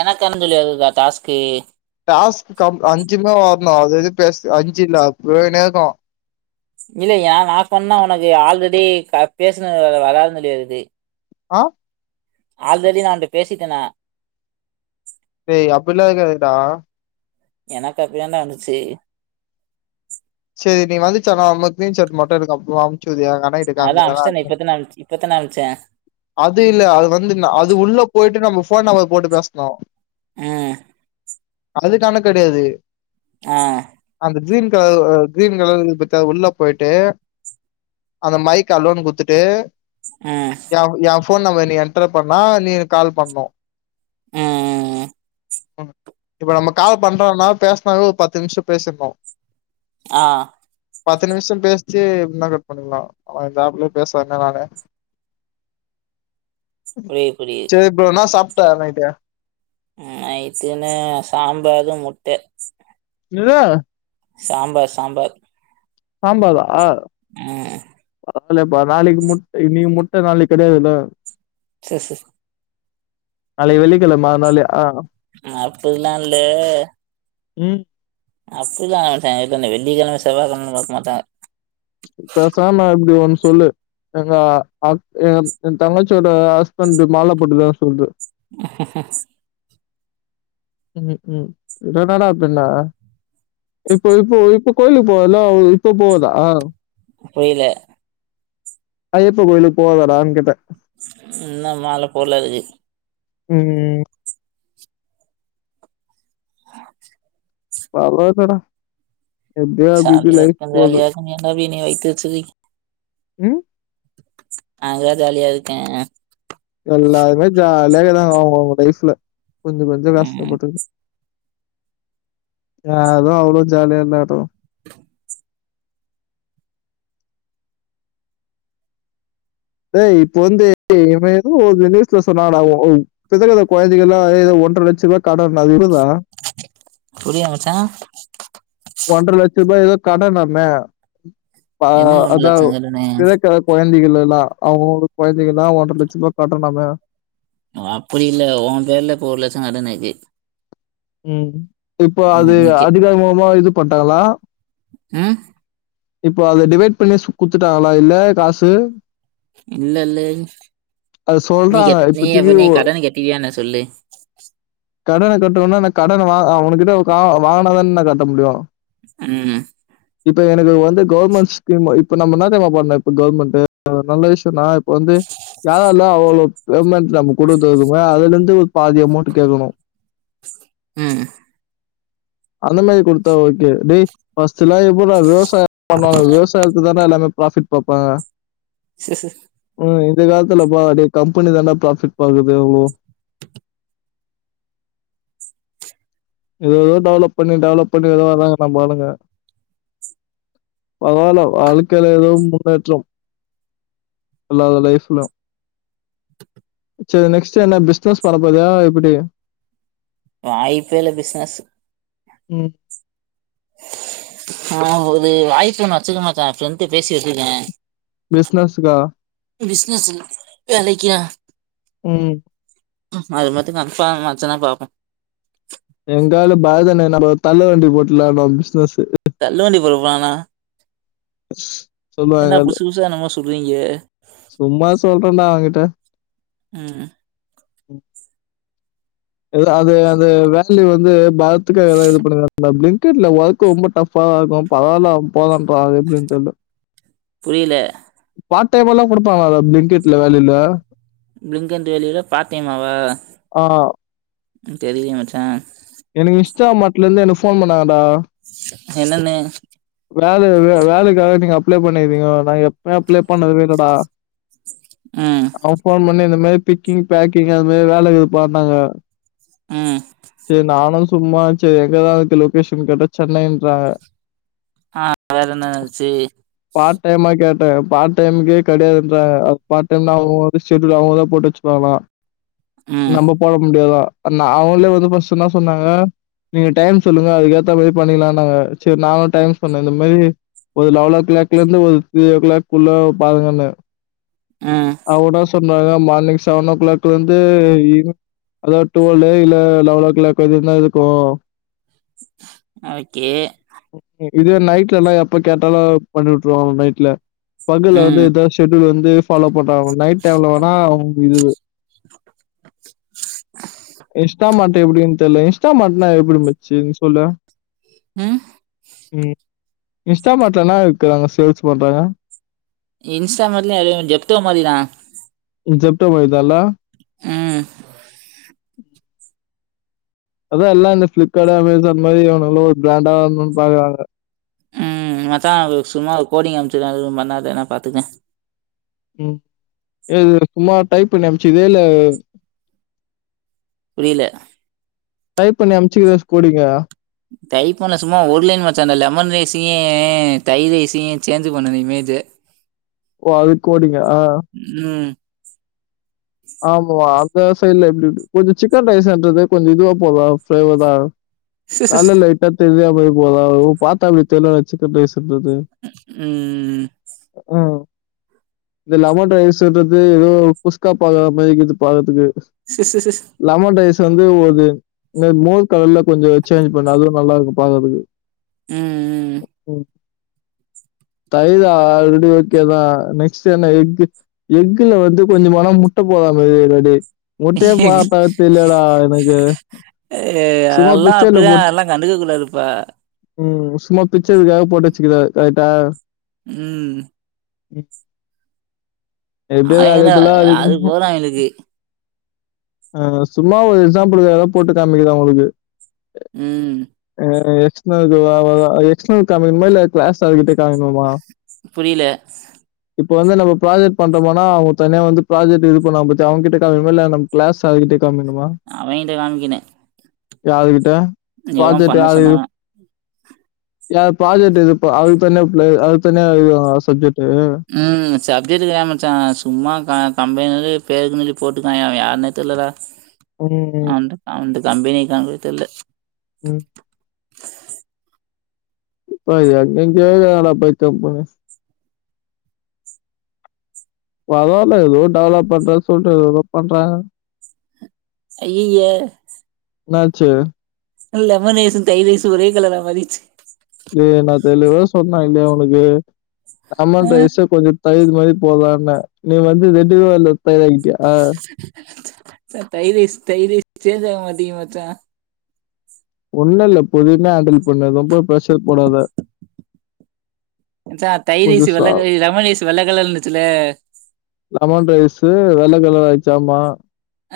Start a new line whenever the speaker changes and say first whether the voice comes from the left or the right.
right: எனக்கு என்னனு தெரியல டாஸ்கு
left: டாஸ்கு கம் அஞ்சு [unintelligible] அ எது பேச அஞ்சு இல்ல அது போய்ன்னே இருக்கோ
right: இல்ல ஏன்னா நா சொன்னா உனக்கு ஆல்ரெடி பேசின வராதுனு தெரியுது
left: ஆ
right: ஆல்ரெடி நா ட்ட பேசிட்டனா
left: டேய் அப்பில்லா இருக்காதுடா
right: எனக்கு அப்டிதாண்டா வந்துச்சு
left: செரி நீ வந்துசன்னா அதுமார் ஸ்க்ரீன் ஷாட் மட்டு அப்றமா அனுப்சு வுடு குது ஏனா எங்கன்னே கிட்ட
right: அதான்
left: காம்கலனா
right: அம்ச்டேனே
left: [unintelligible]
right: இப்பத்தானே அம்ச் இப்பத்தானே அம்ச்சேன்
left: அது இல்ல அது வந்து அது உள்ள போயிட்டு நம்ம ஃபோ ஃபோன் நம்பர் போட்டு பேசுனோ
right: ஆ
left: அதுக்காணா கெடையாது
right: ஆ
left: அந்த ஜீன் அவ் அவ் கிரீன் கலர் இருக்கு பாத்தியா உள்ள போயிட்டு அந்த மைக் அலோனு குத்துட்டு
right: ஆ
left: ஃபோன் நம்பர் நீ என்டர் பண்ணா நீ எனக்கு கால் பண்ணு
right: ம் ம் ம்
left: இப்ப நம்ம கால் பண்றோன்னா பேசினாவே ஒரு பத்து நிமிஷ பேசிருந்தோ
right: ஆ
left: பத்து நிமிஷோ பேசிச்சு முன்னா கட் பண்ணிக்லா அனா இந்த ஆஃப்லயே பேசறே இல்ல நானே
right: புரியுது புரியுது
left: செரி ப்ரோ என்ன சாப் ட்ட நைட்டு
right: ம் நைட்டுனு சாம்பாரு முட்ட
left: ரோ
right: சாம்பார் சாம்பார்
left: ஆமாவ
right: ம்
left: அதலப்பா நாளைக்கு முட்ட இன்னிக்கு முட்ட நாளைக்கு கிடையாதுல்ல
right: சர் சர்
left: நாளைக்கு வெள்ளிக்கிழமே அதனால ஆ
right: அப்பில்லால்ல
left: ம்
right: அப்டிதா வெள்ளிக்கிழம செவ்வகிழம பாக்க மாட்டாங்க
left: பேசாம இப்டி ஒன்னு சொல்லு எங்க அ அக் என் தங்கச்சியோட ஹஸ்பண்ட்கு மாலப்பொட்ருகான் சொல்லு
right: ஹ ஹ ஹ ஸ்
left: ம் ம் என்னடா பின்னா இப்ப இப்போ இப்ப கோயிலுக்கு போனல இப்ப போதா
right: புரியல
left: ஐ்யப்ப கோவிலுக்கு போகாதடான் கேட்ட
right: ன்ன மால போல இருக்கு
left: ம்
right: [inaudible]
left: வரல போட
right: சாலியாலியா எல்லா இன வைத்து சில்லி
left: ம்
right: அங்க ஜாலியா இருக்கே
left: விக தாங்க அவுங்க அவுங்க லைஃப்ல கொஞ்ச கொஞ்ச வேசத்த
right: ம்
left: போட்டு யாரும் அவ்ளோ ஜாலியா இல்ல ஆட்டோ ஏ் இப்ப வந்து ஏதோ ஒரு நியூஸ்ல சொன்னடா புது வித கொழந்தைங்கல ஏத ஒன்றரை லட்ச ரூபா கடன் அதுதா
right: புரியவிட்ட
left: ஒன்றரை லட்ச ரூபா ஏதோ கடனமே பா
right: என்னது ஒன்ற
left: அத
right: லட்சம் கடனு
left: பிள்ளைக்கு கொழுந்தைங் குழந்தைகள்ல்லா அவுங்க குழந்தைகள்ல்லா ஒன்ர லட்ச ரூப கடனமே
right: அப்டில்ல உ பேர்ல இப்ப ஒரு லட்ச கடன் இருக்கு
left: ம் இப்போ
right: ம்
left: அது
right: நீ கே
left: அதிகார முலமா இது போட்டாளா
right: ம்
left: இப்போ அத டிவைட் பண்ணி குடுத்துட்டாங்களா இல்ல காசு
right: இல்ல இல்ல
left: அது
right: நீ
left: சொல்றாங்க
right: கட்ட நீ
left: இப்பத்திக்கு
right: எப்பமே நீ கடன் கட்டுவிய என்ன சொல்லு
left: கடன கட்டணும்னா நா கடன வா அவனேகிட்ட ந வாங்கினதான நா கட்ட முடியு
right: ம்
left: இப்ப எனக்கு வந்து கவர்மெண்ட் ஸ்கீமு இப்ப நம்ம என்ன திரியுமா பண்ணு இப்ப கவர்மெண்ட்டு நல்ல விஷயோ நா ப்ப வந்து யாரா ல்ல அவ்ளோ [unintelligible] நம்ம கொடுத்ததுக்கும அதுல இருந்து ஒரு பாதி அமௌண்ட் கேட்கணு
right: ம்
left: அந்த மாதிரி கொடுத்தா ஓகே டேய் பர்ஸ்லா எப்டி டா ரோஸ் ப பண்ணுவாங்க விவசாயத்து தா அதுல எல்லாருமே ப்ராஃபிட் பப்பாங்க
right: ச ச
left: இந்த காலத்துல பா டெய் கம்பெனி தானா ப்ராஃபிட் பாக்குது உ ஏதோ ஏதோ டெவலப் பண்ணி டெவலப் பண்ணி ஏதோ வராங்க ந பாருங்க பரவால்ல வாழ்க்கையில ஏதவும் முன்னேற்றம் அல்லாத லைஃப்ல செரி நெக்ஸ்ட் என்ன பிசினஸ் பண்ண போரியா எப்டி
right: வாய்ப்பேல பிசாஸ்
left: ம்
right: ஆ ஒரு வாய்ப்பு ஒண்ணு வச்சுக்கமாச்சா ஃப்ரெண்ட் பேசி வச்சுருக்கே
left: பிசினஸ்க்கா?
right: பிசினஸ் ல்ல வேலைக்கா
left: ம்
right: அது மத்து கண்ஃப்பா மச்சன்னா பாப்போ
left: நாம தள்ளு வண்டி போட்டுலா நம்ம பிசினஸு
right: தள்ளு வண்டி பொறப்பானா
left: [inaudible]
right: என்டா
left: சொல்லுவாங்க
right: புசு புசா எனமோ சொல்றீங்க
left: சும்மா சொல்றேடா அவ்கிட்ட
right: ம்
left: ம் இல்லா அது அது வேலி வந்து பாரத்துக்கு எதது இது பண்ணுறாங்க அப்டி கில்ல வாழ்க்க ரொம்ப டப்பா தா இருக்கு பரவால்லா போலாம் வா எப்டின்னு சொல்லு
right: புரியல
left: பா [unintelligible] லா கொடுப்பா அவ அத பிங்கெட்ல வேலில
right: பிங்கட் வேலியில பார்த்டைமாவா
left: ஆ
right: தெரியல மச்சா
left: எனக்கு இன்ஷ்டா மாட்டலருந்து எனக்கு ஃபோன் பண்ணாகளா
right: ச [inaudible] என்னன்னு
left: வேலை வே- வேலைக்காக நீங்க அப்ளை பண்ணீங்திக நா எப்வே அப்ளை பண்ணது இல்டா
right: ம்
left: அவ ஃபோன் பன்னி இந்த மரி பிக்கிங் பேக்கிங் அது மாரி வேலக்குதுப்பார்நாங்க
right: ம்
left: செரி நானு சும்மா செரி எங்கதா இருகுதுன் லொகேஷன் கேட்டா சென்னைன்றாங்க
right: ஆ வேற என்னாச்சு
left: பார்ட் டைம்மா கேட்டே பார்ட் டைமு்கே கிடையாதுன்றாங்க அப் பார்ட் டைம்னா அவங்க வந்து ஷெடுல் அவங்கதா போட்டு வச்சுப்பாங்லா
right: ம்
left: நம்ம போட முடியாதா நா அவங்களே வந்து ஃபஸ்ட் என்ன சொன்னாங்க நீங்க டைம் சொல்லுங்க அதுக்க ஏத்த மாதிரி பண்ணிக்கலா நாங்க சரி நானு டைம் சொன்னே இந்த மாதிரி ஒரு லவல த்ரியோ கிளாக்ல இருந்து ஒரு த்ரியோ கிளாக்குள்ள பாருங்கன்னே
right: ம்
left: அவுடா சொ சொன்னாங்க மார்னிங் செவன் ஓ கிளாக்ல இருந்து ஈவினி அதாவது டுவெல்ல இல்ல லெவன் ஓ கிளாக் வரைக்குதா இருக்கு
right: ஓகே
left: இது நைட்ல எல்லாம் எப்ப கேட்டாலு பண்ணி விட்டுருவாங்க நைட்ல பகல வந்து
right: ம்
left: இதா ஷெடூல் வந்து ய்லி ஃபாலோ போட்டா நைட் டைம்ல வேணா இது
right: [inaudible]
left: இன்ஸ்டாமார்ட் எப்டின்னு தெர்ல இன்ஸ்டாமார்ட்னா எப்டிமச்சி நீ சொல்ல
right: ம்
left: ம் இன்ஸ்டாமெண்ட்லன இருக்குறாங்க சேல்ஸ் பண்றாங்க
right: இன்ஸ்டா மாதிரிலாம் அதே மாதிரி ஜெப்டோ மாதிரி தான்
left: ஜப்டோ மாதிதன்னா
right: அ
left: [inaudible] அதா எல்லாம் இந்த ஃபிளிப்கார்ட் அமேசான் மாதிரி இவனுவளு ஒரு ப்ராண்டா வர்ணும்னு பாக்குறாங்க
right: ம் மச்சா ஒரு சும்மா ஒரு கோடிங் அமுச்சுருக்கே அது எது பண்ணாத நா பாத்துக்ரே
left: ம் இது சும்மா டைப் பண்ணி அமைச்சுதே இல்ல
right: புரில
left: டைப் பண்ணி அமுச்சுக்க கோடிங்கா
right: டைப்பண்ண சும்மா ஒருலைன் மச்சா லெமன் ரைஸையி தை ரைஸையி சேஞ்சு பண்ணது இமேஜு
left: ஓ அதுக்ஓடி
right: ம்
left: ஆமா அந்த சைட்ல எப்டி கொஞ்சோ சிக்கன் ரைஸ்ன்றது கொஞ்சம் இதுவா போதா ஃப்ளேவரா காலல லைட்டா தெரிதியா போய் போதாவு பார்த்தா தெர்லன சிக்கன் ரைஸ் கொஞ்சது ம் இந்த லெமன் ரைஸ்ன்றது ஏதோ குஸ்கா போதாமரிஇருக்குது பாக்றதுக்கு
right: சிஸ்சிஸ்சிஸ்
left: வந்து ஒரு மோர் கலர்ல கொஞ்ச சேஞ்ச் பண்ண அதுவு நல்லா இருக்கு பாக்குறதுக்கு [inaudible]
right: ம்
left: தைர் ஆல்ரெடி ஓகேதா நெக்ஸ்ட் என்ன எக்கு எக்குல வந்து கொஞ்சோ மனோ [unintelligible] முட்டையே பா
right: ம்
left: பத்து இல்லடா எனக்கு
right: ஏ
left: சும்மா
right: எல்லா
left: பிச்சர்ல
right: அப்டிதா
left: போட்டு
right: எல்லா கண்டுக்ககூடாதுப்பா
left: ம் சும்மா பிச்சதுக்காக போட்டு வச்சுக்ருக்காங் கரெக்டா
right: ம்
left: ம் எப்படியோ
right: ஆயிர
left: வேல்யூபிளா அதுக்கு
right: அது போதா எங்களுக்கு
left: ஆ சும்மா ஒரு எக்ஸாம்பிள்காக போட்டு காமிக்கறே உங்களுக்கு
right: ம்
left: அ எக்ஸ்னவ் வ வா எக்ஸ்னவ் காமிக்கனுமா இல்ல கிளாஸ் ஆகிட்ட காமிக்கனுமா
right: புரியல
left: இப்போ வந்து நம்ம ப்ராஜக்ட் பண்றோமானா அவங்க தனியா வந்து ப்ராஜக்ட் இது பண்ண பத்தியா அவங்கிட்ட இல்ல போ கிளாஸ் அதுக்கிட்ட
right: அவங்கிட்ட காமிக்கனு
left: யாரு கிட்ட
right: எவெ பண்ண சொன்னா
left: ய ப்ராஜெக்ட் இது பா அதுக்கு தானே அதுக்கு தனி இது சப்ஜெக்ட்
right: ம் சப்ஜெக்ட்கு தா மச்சான் சும்மா கம்பெனி பேரு நி போட்டுக்கயெ அவெ யாருனே தெர்லடா
left: ம்.
right: அ உண்டு அ உண்டு கம்பனேக்கான் தெர்ல்ல
left: ம் இப்ப எங்க கேல்லா பத்தி பரவால்ல ஏதோ டெவலப் பண்ற சொல்றத ஏதோ பண்றாங்க
right: அய்யோயோ
left: என்ன ஆச்சு
right: லெமன் ரைசும் தயிர் ரைசும் ஒரே கலரா மாரிச்சு
left: டேய் நான் தெளிவா சொன்னா இல்லயா உனக்கு
right: ஆ
left: லெமன் ரைசும் கொஞ்ச தயிர் மாரி போலான நீ வந்து திட்டவ இல்ல போவன்டியா ஆ
right: தைர் ரைஸ் தைர் ரைஸ் சேஞ் ஆவ மாட்டிகுது மச்சா
left: ஒண்ணு இல்ல பொறுமையா ஹான்டில் ண்ண ரொம்ப பிரஷர் போடாத
right: ச்ச தைர்ஸு
left: கொஞ்சம்
right: வெள்ள
left: சா
right: லெமன் ரைசு வெள்ள கலர்ல இருந்துச்சுல
left: லெமன் ரைஸு, வெள்ள கலர் ஆச்ச ஆமா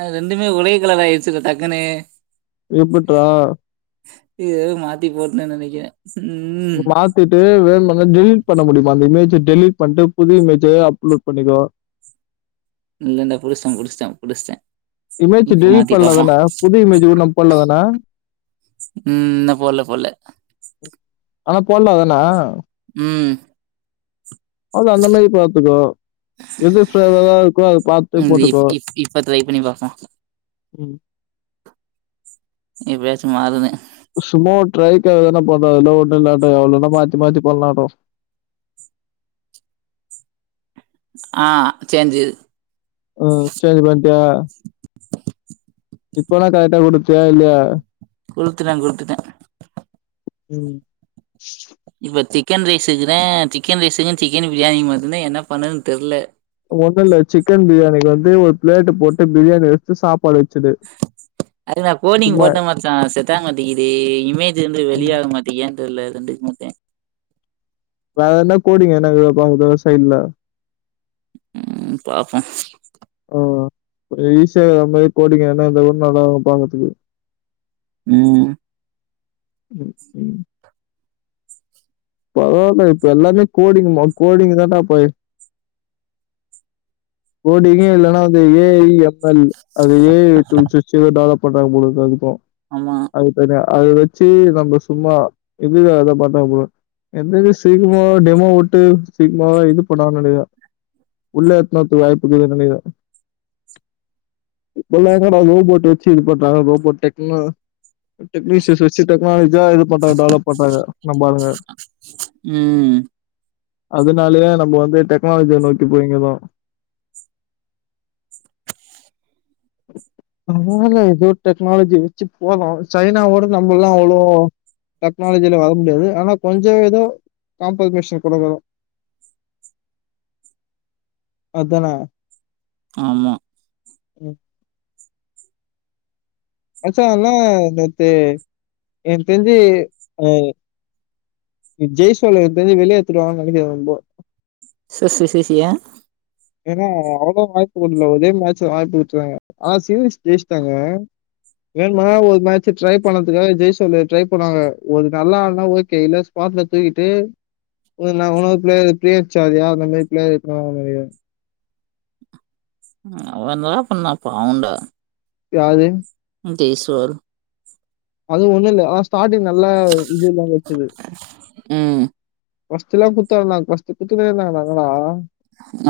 right: அ ரெண்டுமே ஒரே கலர் ஆயிடுச்சுல்ல டக்குன்னு
left: எப்புட்றா
right: இ எதவு மாத்தி போட்டன் நெனக்கறே
left: மாத்திட்டு வேன் டெலீட் பண்ண முடியுமா அந்த இமேஜ டெலீட் பண்ணிட்டு புதிய இமேஜ அப்லோட் பண்ணிட
right: இல்லண்டா குடிஸ்டே குடிஸ்டே குடிஸ்டே
left: இமேஜ்
right: இப்ப
left: டெலீட்
right: மாத்தி பாப்போ
left: பண்ணலாம் தான? புது இமேஜ் கூட நம்ம போடலாம் தான?
right: ம் போல்ல போல்ல
left: ஆனா போடலா தானாண்ணா
right: ம்
left: அது அந்த மாரி பாத்துக்கோ எது ஃபவர் இருக்கோ அத பாத்து
right: இந்த இப்
left: போட்டுக்கோ
right: இப் இப்ப ட்ரை பண்ணி
left: ம்
right: இ பேச மாறுதா
left: சும்மா ஒரு டரைக்தா பண்ண அதா எல்லா ஒண்ணு இல்லாட்டம் எவ்ளோன்னா மாத்தி மாத்தி பண்ணலாட்டும்
right: ஆ சேஞ்சுது
left: ம். சேஞ்ச்
right: [inaudible]
left: இப்போனா கரட்டா கொடுத்தியா இல்லய
right: குடுத்துட்டே குடுத்துட்டே
left: ம்
right: இப்ப சிக்கன் ரைஸுக்குதா சிக்கன் ரைஸுக்குன் சிக்கன் பிரியாணி மட்டு என்ன பண்ணுதுன்னு தெரில
left: ஒண்ணுல சிக்கன் பிரியாணிக்கு வந்து ஒரு பிளேட் போட்டு பிரியாணி வச்சு சாப்பாடு வச்சுடு
right: அது. நா கோனிங்
left: சும்மா
right: போட்ட மச்ச செட் மாட்டேங்கது இமேஜ் வந்து
left: ம்
right: வெளியாக மாட்டங்கன் தெர்ல என்னன்ட்டு மத்த
left: வேற என்ன கோடிங் என்ன பண்றது சைட்ல
right: உ பாப்போ
left: ஓ கொஞ்ச ஈஸியா இருக்குற மாரி கோடிங்க எதனா இருந்தா கூட நல்லா இருக்கு பாக்கறதுக்கு
right: உ
left: உ உ பரவளா இப்ப எல்லாமே கோடிங்குமா கோடிங் தானடா போ் கோடிங்கே இல்லனா அந்து ஏ ஐ எஃப் எல் அதுல ஏ ஐ டூல்ஸ் வச்சு டெவலப் போட்டாங்க போலருக்கு அதுக்கு
right: ஆமா
left: அதுக்குதனியா அத வச்சு நம்ம சும்மா இதுக்காக தா பாத்தாங்க போல எந்த இத சீக்ரமா டெமோ விட்டு சீக்ரமாவே இது பண்ணாதுனு நெனக்கிறே உள்ள [unintelligible] வாய்ப்புக்குனு நெனைக்கிறே இப்பல்லா என்னடா ரோபோட் வச்சு இது பண்றாங்க ரோபோட் டெக்னா டெக்னீசியஸ் வச்சு டெக்னாலஜியா இது பண்றாங்க டெவலப் பண்றாங்க நம்மாளுங்க
right: ம்
left: அதனாலயே நம்ம வந்து டெக்னாலஜிய நோக்கி போயீங்கிறோ அதனால ஏதோ டெக்னாலஜி வச்சு போதோ சைனாவோட நம்மலலா அவ்ளோ டெக்னாலஜில வர முடியாது ஆனா கொஞ்ச ஏதோ காம்பென்சேஷன் கொடுக்கணு அதான
right: ஆமா
left: உ மச்சா நா நேத்து எனக்கு தெரிஞ்சு அ ஜெய் சோல எனக்கு தெரிஞ்சு வெளியே ஏத்துடுவாங்க நினைக்கிற ரொம்போ
right: சக்ஸஸியா
left: ஏன்னா அவ்ளோ வாய்ப்பு விடல ஒரேய மேட்ச வாய்பு விட்டுறாங்க ஆ சீீஸ் ஜேய்சிட்டாங்க வேணுமா ஒரு மேட்சு ட்ரை பண்றதுக்காக ஜெய்சு வந்து ட்ரை பண்ணாங்க ஒரு நல்லா ஆடுன ஓகே இல்ல ஸ்பாட்ல தூக்கிட்டு உணவு பிளேயர் பிரியச்சாரியா அந்த மாதி பிளயர் இரு [unintelligible]
right: அவே என்ன டா பண்ணா பாவோண்டா
left: யாரு
right: தேஸ்வர்
left: அது ஒண்ணு இல்லலா அதா ஸ்டார்ட்டிங் நல்லா இது எல்லா வச்சது
right: உ
left: [unintelligible]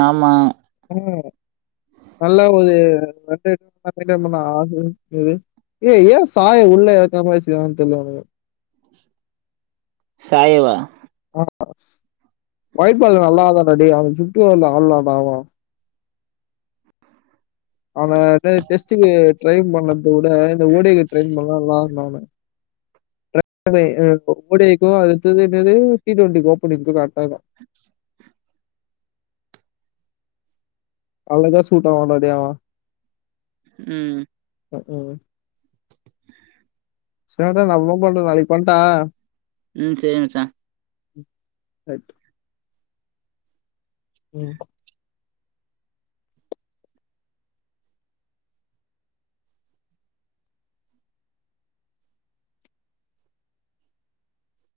right: ஆமா
left: ஆ நல்ல ஒரு ரண்டு ஆகும் இ ஏ ஏ சாய உள்ள எத்தாம வச்சிருக்காங்கனு தெரில இவனுங்க
right: சாயவா
left: வாய்பல்லா நல்லாதான்டி அவன் சுட்டுல ஆடலாடா டே அவன அத டெஸ்டுக்கு ட்ரைன் பண்றத விட இந்த ஓடக்கு ட்ரைன் பண்லாம்ல்லா ஓடேக்கு அடுத்தது என்னது டி டுவெண்டி ஓப்பனிங்க்கு கரெக்டாருக்கு அவுஅகுதா சூட்டாவு
right: ம்
left: [unintelligible] உ சேட்டா நம்ளு பன்றோ நாளைக்கு பன்ட்டா
right: உ சேரி மச்சா
left: சய் உ